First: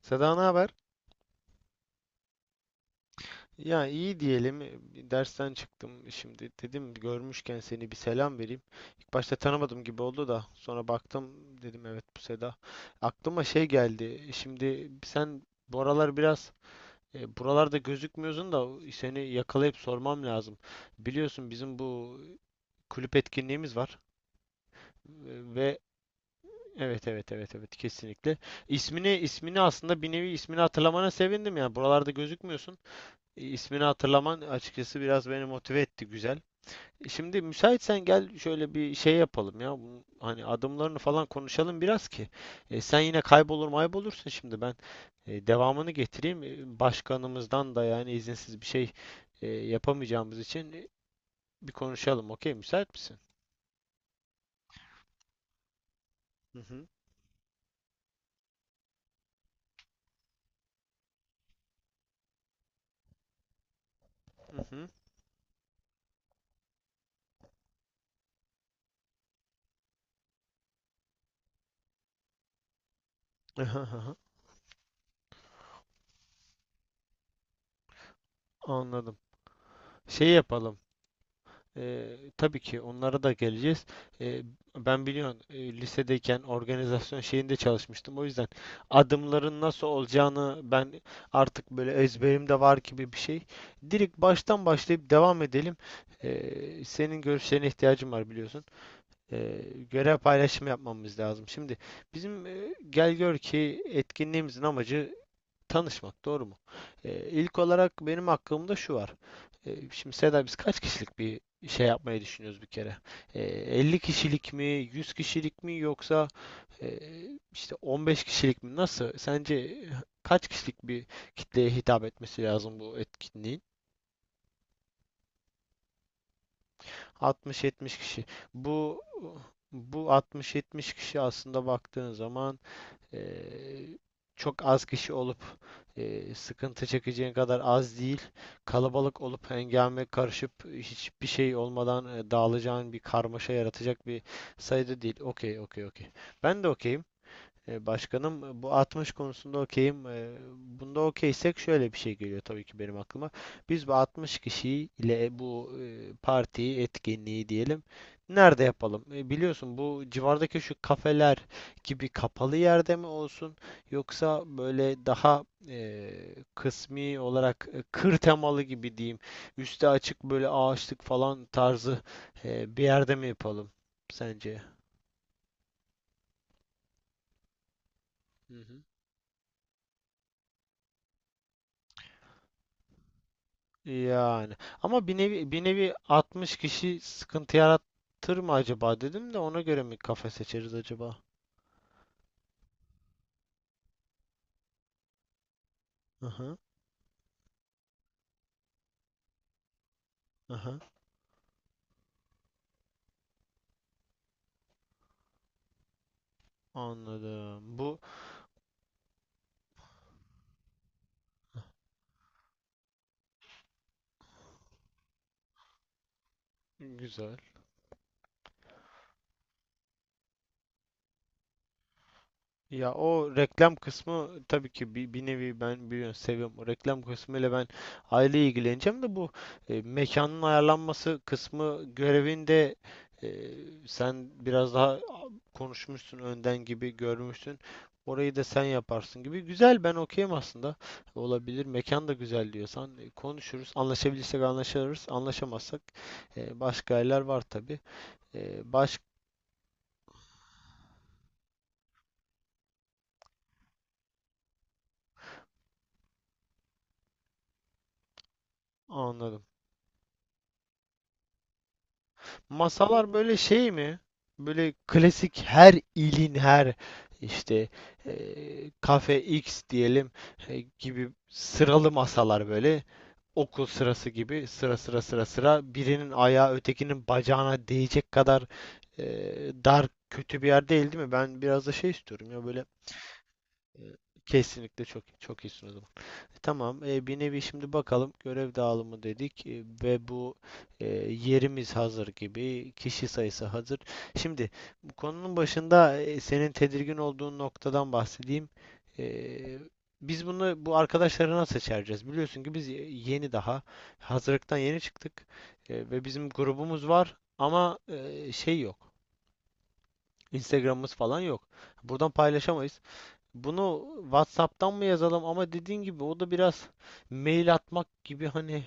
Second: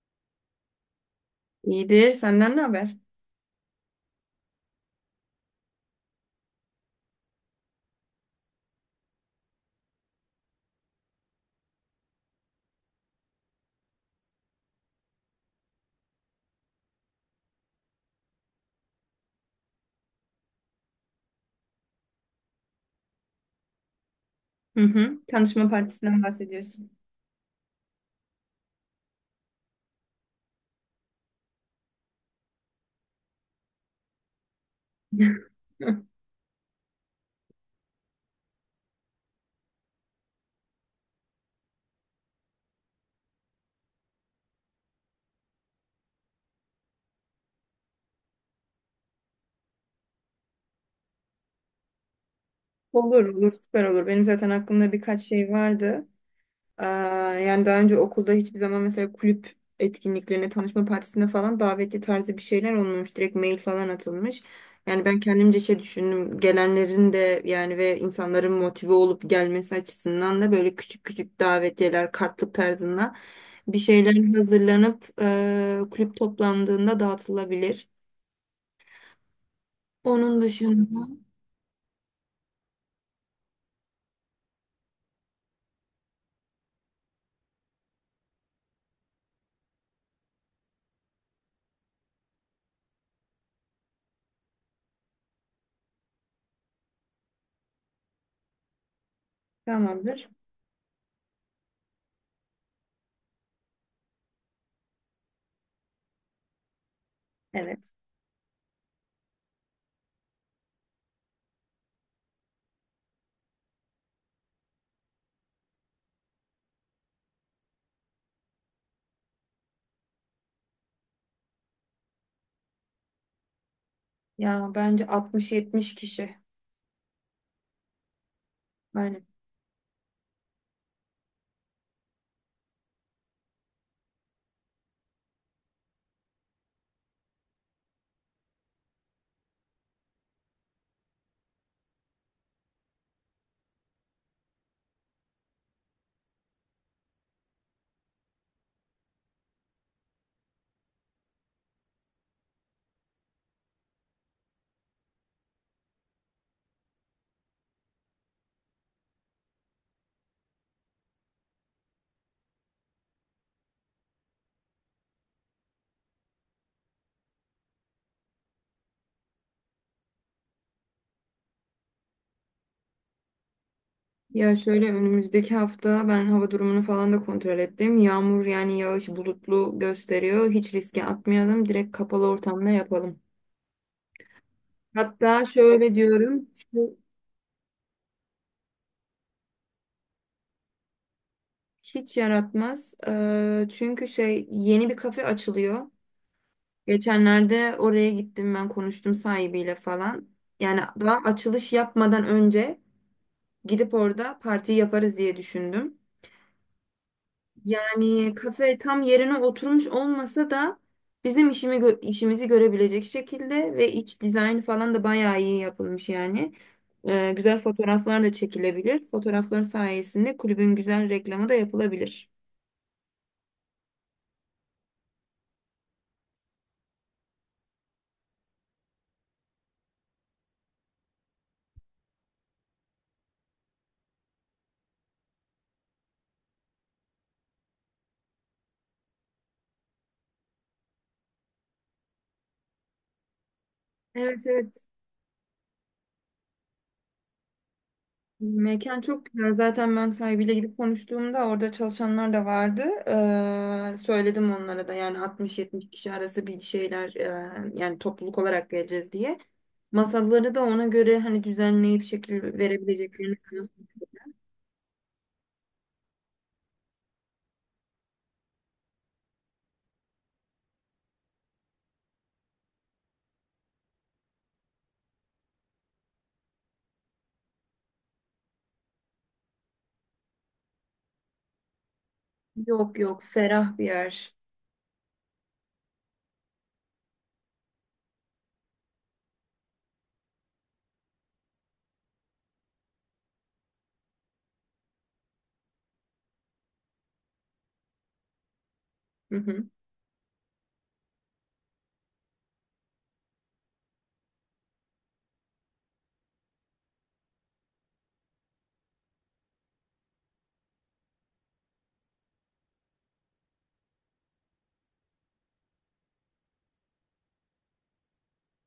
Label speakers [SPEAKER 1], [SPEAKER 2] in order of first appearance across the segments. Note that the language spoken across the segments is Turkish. [SPEAKER 1] Seda, ne haber?
[SPEAKER 2] İyidir. Senden ne haber?
[SPEAKER 1] Ya, iyi diyelim. Bir dersten çıktım şimdi. Dedim görmüşken seni bir selam vereyim. İlk başta tanımadım gibi oldu da sonra baktım, dedim evet, bu Seda. Aklıma şey geldi. Şimdi sen bu aralar biraz buralarda gözükmüyorsun da seni yakalayıp sormam lazım. Biliyorsun bizim bu kulüp etkinliğimiz var.
[SPEAKER 2] Hı hı.
[SPEAKER 1] E,
[SPEAKER 2] Tanışma
[SPEAKER 1] ve
[SPEAKER 2] partisinden bahsediyorsun.
[SPEAKER 1] Evet, kesinlikle. İsmini aslında bir nevi ismini hatırlamana sevindim ya. Buralarda gözükmüyorsun. İsmini hatırlaman açıkçası biraz beni motive etti, güzel. Şimdi müsaitsen gel şöyle bir şey yapalım ya. Bunun hani adımlarını falan konuşalım biraz ki. Sen yine kaybolur maybolursun şimdi, ben devamını getireyim. E, Başkanımızdan da yani izinsiz bir şey yapamayacağımız için bir konuşalım. Okey, müsait misin?
[SPEAKER 2] Olur olur, süper olur. Benim zaten aklımda birkaç şey vardı.
[SPEAKER 1] Hı
[SPEAKER 2] Ee,
[SPEAKER 1] hı.
[SPEAKER 2] Yani daha önce okulda hiçbir zaman mesela kulüp etkinliklerine, tanışma partisine falan davetli tarzı bir şeyler olmamış. Direkt mail falan atılmış.
[SPEAKER 1] Hı
[SPEAKER 2] Yani ben kendimce şey düşündüm. Gelenlerin de yani ve insanların motive olup gelmesi açısından da böyle küçük küçük davetiyeler, kartlık tarzında bir
[SPEAKER 1] hı.
[SPEAKER 2] şeyler hazırlanıp kulüp toplandığında dağıtılabilir.
[SPEAKER 1] Anladım. Şey
[SPEAKER 2] Onun
[SPEAKER 1] yapalım.
[SPEAKER 2] dışında
[SPEAKER 1] Tabii ki onlara da geleceğiz. Ee, Ben biliyorsun lisedeyken organizasyon şeyinde çalışmıştım. O yüzden adımların nasıl olacağını ben artık böyle ezberimde var gibi bir şey. Direkt baştan başlayıp devam edelim. Senin görüşlerine ihtiyacım var biliyorsun. Ee, Görev
[SPEAKER 2] tamamdır.
[SPEAKER 1] paylaşımı yapmamız lazım. Şimdi bizim, gel gör ki, etkinliğimizin amacı tanışmak, doğru mu? İlk
[SPEAKER 2] Evet.
[SPEAKER 1] olarak benim aklımda şu var. Şimdi Seda, biz kaç kişilik bir şey yapmayı düşünüyoruz bir kere? 50 kişilik mi, 100 kişilik mi, yoksa e, işte 15 kişilik mi? Nasıl? Sence kaç kişilik bir kitleye hitap etmesi lazım bu etkinliğin?
[SPEAKER 2] Ya bence 60-70 kişi.
[SPEAKER 1] 60-70 kişi. Bu
[SPEAKER 2] Aynen.
[SPEAKER 1] bu 60-70 kişi aslında baktığın zaman Eee, çok az kişi olup sıkıntı çekeceğin kadar az değil. Kalabalık olup hengame karışıp hiçbir şey olmadan dağılacağın bir karmaşa yaratacak bir sayıda değil. Okey, okey, okey. Ben de okeyim. E, Başkanım, bu 60 konusunda okeyim. E, Bunda okeysek şöyle bir şey geliyor tabii ki benim aklıma. Biz bu 60 kişiyi ile bu partiyi, etkinliği diyelim, nerede yapalım? E, Biliyorsun bu civardaki şu kafeler gibi kapalı yerde mi olsun, yoksa böyle daha kısmi olarak kır temalı gibi diyeyim, üstü açık böyle ağaçlık falan tarzı bir yerde mi yapalım
[SPEAKER 2] Ya
[SPEAKER 1] sence?
[SPEAKER 2] şöyle önümüzdeki hafta ben hava durumunu falan da kontrol ettim. Yağmur,
[SPEAKER 1] Hı
[SPEAKER 2] yani
[SPEAKER 1] hı.
[SPEAKER 2] yağış bulutlu gösteriyor. Hiç riske atmayalım. Direkt kapalı ortamda yapalım.
[SPEAKER 1] Yani ama bir
[SPEAKER 2] Hatta
[SPEAKER 1] nevi bir nevi
[SPEAKER 2] şöyle diyorum.
[SPEAKER 1] 60
[SPEAKER 2] Bu
[SPEAKER 1] kişi sıkıntı yaratır mı acaba dedim de, ona göre mi kafe seçeriz acaba?
[SPEAKER 2] hiç yaratmaz. Çünkü şey, yeni bir kafe açılıyor.
[SPEAKER 1] Aha,
[SPEAKER 2] Geçenlerde oraya gittim, ben konuştum sahibiyle falan.
[SPEAKER 1] aha,
[SPEAKER 2] Yani daha açılış yapmadan önce gidip orada parti yaparız diye düşündüm.
[SPEAKER 1] anladım. Bu
[SPEAKER 2] Yani kafe tam yerine oturmuş olmasa da bizim işimizi görebilecek şekilde ve iç dizayn falan da bayağı iyi yapılmış yani.
[SPEAKER 1] güzel.
[SPEAKER 2] Güzel fotoğraflar da çekilebilir. Fotoğraflar sayesinde kulübün güzel reklamı da yapılabilir.
[SPEAKER 1] Ya o reklam kısmı tabii ki, bir, bir nevi, ben biliyorsun seviyorum. O reklam kısmıyla ben aile ilgileneceğim de bu mekanın ayarlanması kısmı görevinde e, sen biraz daha konuşmuşsun önden gibi, görmüşsün. Orayı da sen yaparsın gibi. Güzel, ben okeyim aslında. Olabilir. Mekan da güzel diyorsan konuşuruz.
[SPEAKER 2] Evet,
[SPEAKER 1] Anlaşabilirsek
[SPEAKER 2] evet.
[SPEAKER 1] anlaşırız. Anlaşamazsak başka yerler var tabii. E, baş
[SPEAKER 2] Mekan çok güzel. Zaten ben sahibiyle gidip konuştuğumda orada çalışanlar da vardı. Söyledim onlara da, yani 60-70 kişi arası bir şeyler, yani topluluk olarak geleceğiz diye.
[SPEAKER 1] Anladım.
[SPEAKER 2] Masaları da ona göre hani düzenleyip şekil
[SPEAKER 1] Masalar böyle
[SPEAKER 2] verebileceklerini
[SPEAKER 1] şey
[SPEAKER 2] sanıyorsun.
[SPEAKER 1] mi? Böyle klasik her ilin her işte, kafe X diyelim, gibi sıralı masalar, böyle okul sırası gibi sıra sıra birinin ayağı ötekinin bacağına değecek kadar dar, kötü bir yer değil değil mi? Ben biraz da şey istiyorum ya, böyle.
[SPEAKER 2] Yok yok, ferah
[SPEAKER 1] e,
[SPEAKER 2] bir yer.
[SPEAKER 1] Kesinlikle, çok çok iyisin o zaman. E, Tamam. Bir nevi şimdi bakalım, görev dağılımı dedik ve bu e, yerimiz hazır gibi, kişi sayısı hazır. Şimdi bu konunun başında senin tedirgin olduğun noktadan bahsedeyim.
[SPEAKER 2] Hı
[SPEAKER 1] E,
[SPEAKER 2] hı.
[SPEAKER 1] biz bunu, bu arkadaşları nasıl seçeceğiz? Biliyorsun ki biz yeni daha hazırlıktan yeni çıktık. Ve bizim grubumuz var ama şey yok. Instagram'ımız falan yok. Buradan paylaşamayız. Bunu WhatsApp'tan mı yazalım, ama dediğin gibi o da biraz mail atmak gibi, hani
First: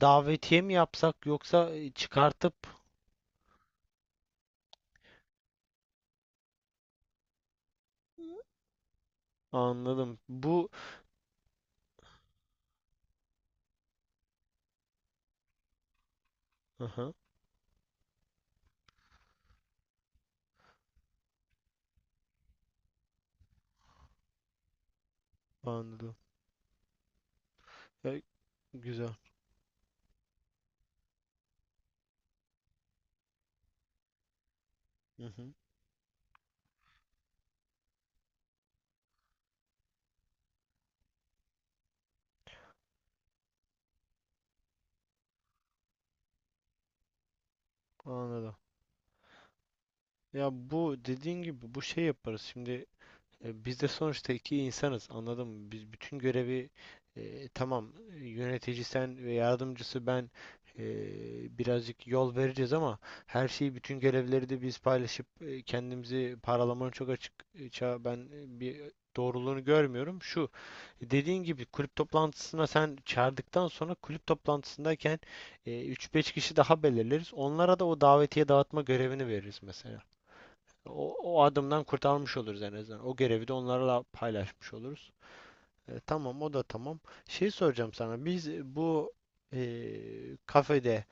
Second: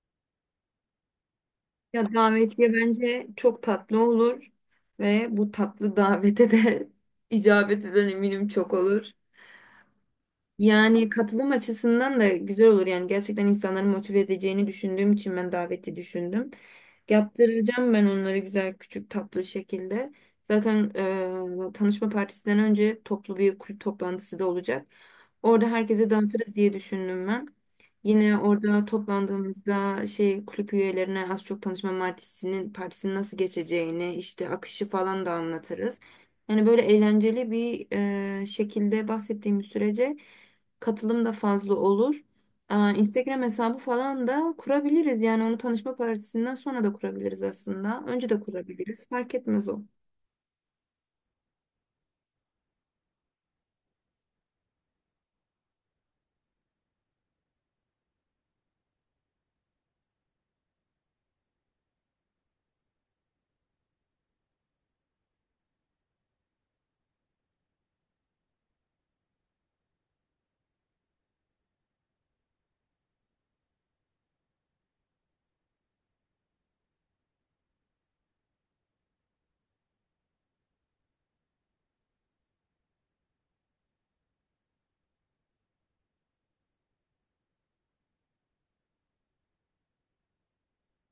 [SPEAKER 1] davetiye mi yapsak, yoksa
[SPEAKER 2] Ya
[SPEAKER 1] çıkartıp
[SPEAKER 2] davetiye bence çok tatlı olur ve bu tatlı davete de icabet eden eminim çok olur.
[SPEAKER 1] anladım. Bu
[SPEAKER 2] Yani katılım açısından da güzel olur. Yani gerçekten insanları motive edeceğini düşündüğüm için ben daveti düşündüm.
[SPEAKER 1] aha,
[SPEAKER 2] Yaptıracağım ben onları güzel, küçük, tatlı şekilde. Zaten tanışma partisinden önce toplu bir kulüp toplantısı da olacak. Orada herkese
[SPEAKER 1] anladım.
[SPEAKER 2] dağıtırız diye düşündüm ben.
[SPEAKER 1] Ya,
[SPEAKER 2] Yine orada
[SPEAKER 1] güzel.
[SPEAKER 2] toplandığımızda şey, kulüp üyelerine az çok tanışma partisinin nasıl geçeceğini, işte akışı
[SPEAKER 1] Hı
[SPEAKER 2] falan da
[SPEAKER 1] hı,
[SPEAKER 2] anlatırız. Yani böyle eğlenceli bir şekilde bahsettiğim sürece katılım da fazla olur. Aa, Instagram hesabı falan da kurabiliriz. Yani onu tanışma partisinden sonra da kurabiliriz aslında. Önce de
[SPEAKER 1] anladım.
[SPEAKER 2] kurabiliriz. Fark etmez o.
[SPEAKER 1] Ya, bu dediğin gibi, bu şey yaparız. Şimdi E, biz de sonuçta iki insanız, anladın mı? Biz bütün görevi, tamam, yönetici sen ve yardımcısı ben, e, birazcık yol vereceğiz, ama her şeyi, bütün görevleri de biz paylaşıp kendimizi paralamanın çok açık, e, ben e, bir doğruluğunu görmüyorum. Şu dediğin gibi kulüp toplantısına sen çağırdıktan sonra, kulüp toplantısındayken 3-5 kişi daha belirleriz. Onlara da o davetiye dağıtma görevini veririz mesela. O adımdan kurtarmış oluruz en azından. O görevi de onlarla paylaşmış oluruz. E, tamam, o da tamam. Şey soracağım sana. Biz bu kafede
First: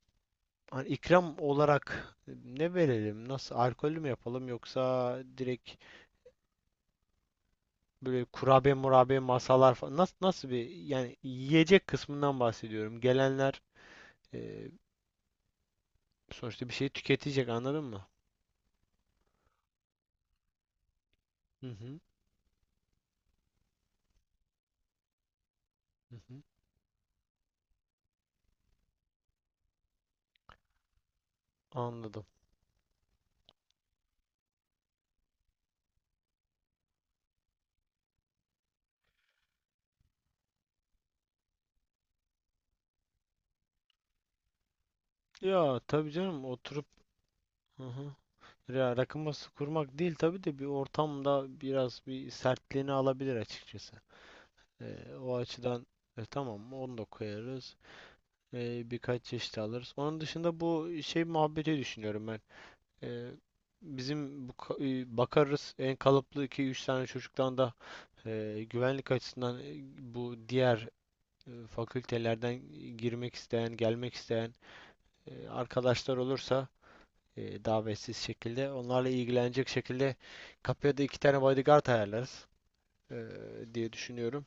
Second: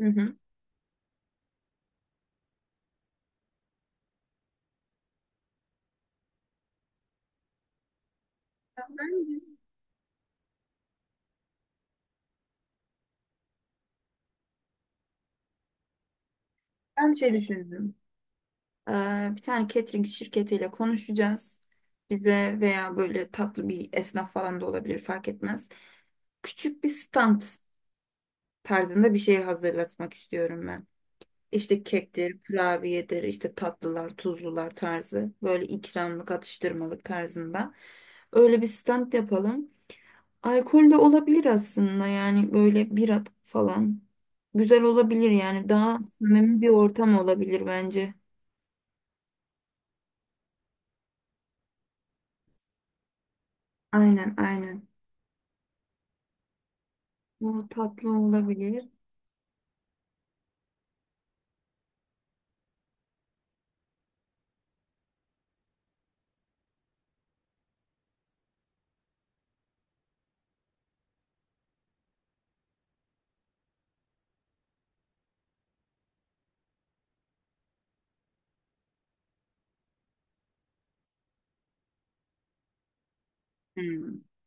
[SPEAKER 2] Hı hı.
[SPEAKER 1] hani ikram olarak ne verelim? Nasıl, alkollü mü yapalım, yoksa direkt böyle kurabiye murabiye
[SPEAKER 2] Ben,
[SPEAKER 1] masalar falan? Nasıl, nasıl bir, yani yiyecek kısmından bahsediyorum. Gelenler e, sonuçta bir şey
[SPEAKER 2] Ben şey
[SPEAKER 1] tüketecek, anladın
[SPEAKER 2] düşündüm.
[SPEAKER 1] mı?
[SPEAKER 2] Ee, Bir tane catering şirketiyle konuşacağız.
[SPEAKER 1] Hı hı.
[SPEAKER 2] Bize veya böyle tatlı bir esnaf falan da olabilir, fark etmez.
[SPEAKER 1] Hı hı.
[SPEAKER 2] Küçük bir stand tarzında bir şey hazırlatmak istiyorum ben. İşte
[SPEAKER 1] Anladım.
[SPEAKER 2] kektir, kurabiyedir, işte tatlılar, tuzlular tarzı. Böyle ikramlık, atıştırmalık tarzında. Öyle bir stand yapalım. Alkol de olabilir aslında, yani böyle bira falan. Güzel olabilir, yani
[SPEAKER 1] Ya
[SPEAKER 2] daha
[SPEAKER 1] tabii canım,
[SPEAKER 2] samimi bir
[SPEAKER 1] oturup,
[SPEAKER 2] ortam olabilir
[SPEAKER 1] hı hı.
[SPEAKER 2] bence.
[SPEAKER 1] Ya rakı masası kurmak değil tabii de, bir ortamda biraz bir sertliğini alabilir açıkçası.
[SPEAKER 2] Aynen aynen.
[SPEAKER 1] O açıdan tamam, onu da
[SPEAKER 2] Bu
[SPEAKER 1] koyarız.
[SPEAKER 2] tatlı olabilir.
[SPEAKER 1] Birkaç çeşit alırız. Onun dışında bu şey muhabbeti düşünüyorum ben. Ee, Bizim bu bakarız, en kalıplı 2-3 tane çocuktan da güvenlik açısından, bu diğer fakültelerden girmek isteyen, gelmek isteyen arkadaşlar olursa, davetsiz şekilde onlarla ilgilenecek şekilde, kapıya da 2 tane bodyguard ayarlarız e, diye
[SPEAKER 2] Hmm.
[SPEAKER 1] düşünüyorum.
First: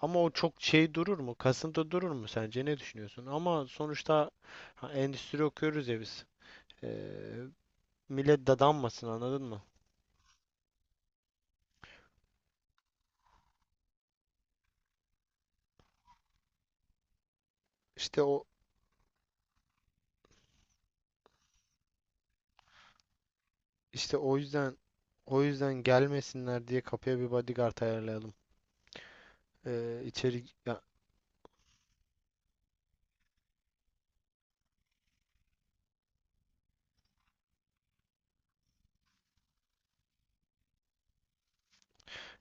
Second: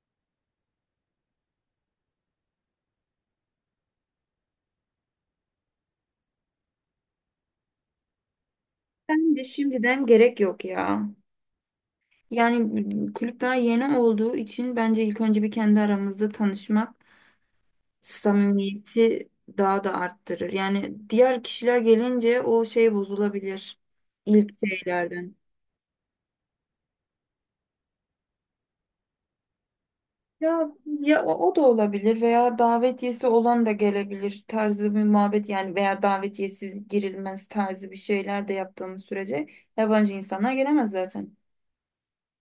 [SPEAKER 1] Ama o çok şey durur mu? Kasıntı durur mu sence? Ne düşünüyorsun? Ama sonuçta, ha, endüstri okuyoruz ya biz. E, Millet dadanmasın, anladın
[SPEAKER 2] Bence
[SPEAKER 1] mı?
[SPEAKER 2] şimdiden gerek yok ya. Yani kulüp daha yeni olduğu için bence ilk önce bir kendi aramızda tanışmak
[SPEAKER 1] İşte o,
[SPEAKER 2] samimiyeti daha da arttırır. Yani diğer kişiler gelince o şey bozulabilir
[SPEAKER 1] işte o
[SPEAKER 2] ilk
[SPEAKER 1] yüzden
[SPEAKER 2] şeylerden.
[SPEAKER 1] o yüzden gelmesinler diye kapıya bir bodyguard ayarlayalım. İçeri
[SPEAKER 2] Ya
[SPEAKER 1] ya,
[SPEAKER 2] Ya o, o da olabilir veya davetiyesi olan da gelebilir tarzı bir muhabbet yani, veya davetiyesiz girilmez tarzı bir şeyler de yaptığımız sürece yabancı insanlar gelemez zaten.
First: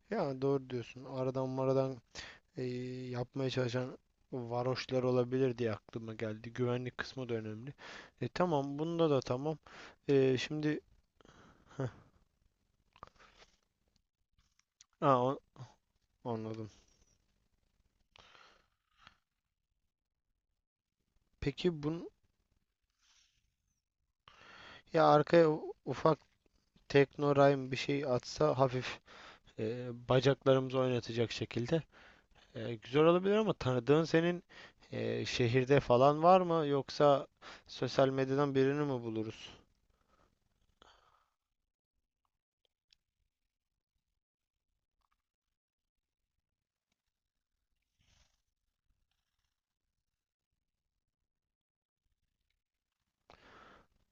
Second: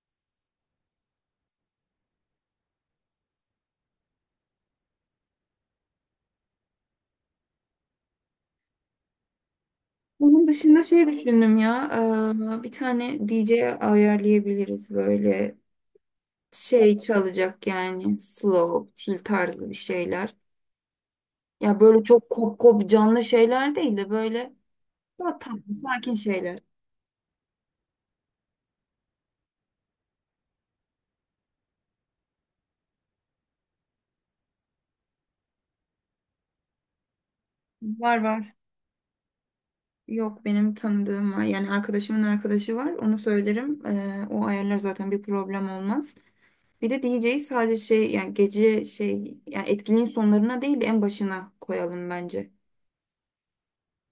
[SPEAKER 1] ya doğru diyorsun. Aradan maradan e, yapmaya çalışan varoşlar olabilir diye aklıma geldi. Güvenlik kısmı da önemli. E, tamam, bunda da tamam. E,
[SPEAKER 2] Bunun
[SPEAKER 1] şimdi
[SPEAKER 2] dışında şey düşündüm ya, bir tane DJ ayarlayabiliriz,
[SPEAKER 1] Ha,
[SPEAKER 2] böyle
[SPEAKER 1] anladım.
[SPEAKER 2] şey çalacak yani, slow, chill tarzı bir şeyler. Ya
[SPEAKER 1] Peki
[SPEAKER 2] böyle
[SPEAKER 1] bun
[SPEAKER 2] çok kop kop canlı şeyler değil de böyle
[SPEAKER 1] Ya
[SPEAKER 2] daha
[SPEAKER 1] arkaya
[SPEAKER 2] tatlı, sakin
[SPEAKER 1] ufak
[SPEAKER 2] şeyler.
[SPEAKER 1] teknorime bir şey atsa, hafif bacaklarımızı oynatacak şekilde güzel olabilir, ama tanıdığın, senin şehirde falan var mı, yoksa sosyal
[SPEAKER 2] Var var.
[SPEAKER 1] medyadan birini mi buluruz?
[SPEAKER 2] Yok, benim tanıdığım var. Yani arkadaşımın arkadaşı var. Onu söylerim. O ayarlar, zaten bir problem olmaz. Bir de DJ'yi sadece şey yani gece, şey yani etkinliğin sonlarına değil de en başına koyalım bence.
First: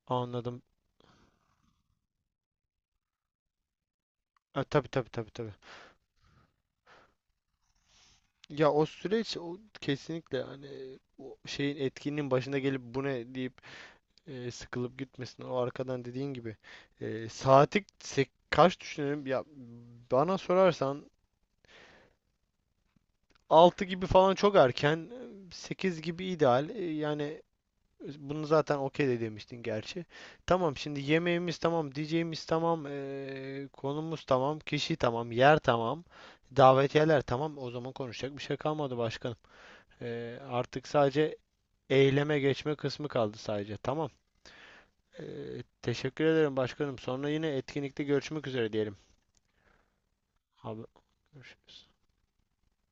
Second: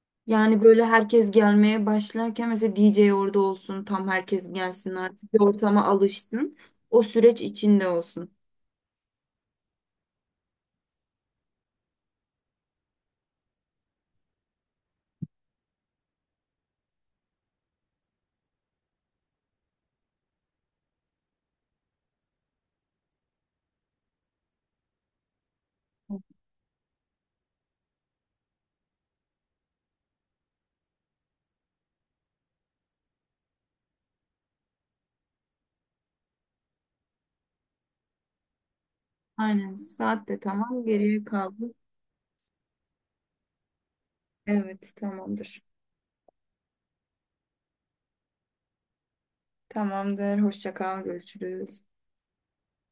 [SPEAKER 1] Anladım.
[SPEAKER 2] Yani böyle herkes gelmeye başlarken mesela DJ orada olsun. Tam herkes
[SPEAKER 1] Tabii,
[SPEAKER 2] gelsin
[SPEAKER 1] tabii, tabii,
[SPEAKER 2] artık. Bir
[SPEAKER 1] tabii.
[SPEAKER 2] ortama alıştın. O süreç içinde olsun.
[SPEAKER 1] Ya o süreç, o kesinlikle, hani o şeyin, etkinliğin başında gelip bu ne deyip sıkılıp gitmesin. O arkadan dediğin gibi kaç düşünelim? Ya bana sorarsan 6 gibi falan çok erken, 8 gibi ideal. Yani bunu zaten okey de demiştin gerçi. Tamam, şimdi yemeğimiz tamam, diyeceğimiz tamam, konumuz tamam, kişi tamam, yer tamam, davetiyeler tamam. O zaman konuşacak bir şey kalmadı başkanım.
[SPEAKER 2] Aynen. Saat de tamam.
[SPEAKER 1] Artık
[SPEAKER 2] Geriye
[SPEAKER 1] sadece
[SPEAKER 2] kaldı.
[SPEAKER 1] eyleme geçme kısmı kaldı sadece. Tamam.
[SPEAKER 2] Evet, tamamdır.
[SPEAKER 1] Teşekkür ederim başkanım. Sonra yine etkinlikte görüşmek üzere diyelim.
[SPEAKER 2] Tamamdır. Hoşça
[SPEAKER 1] Abi,
[SPEAKER 2] kal. Görüşürüz.
[SPEAKER 1] görüşürüz.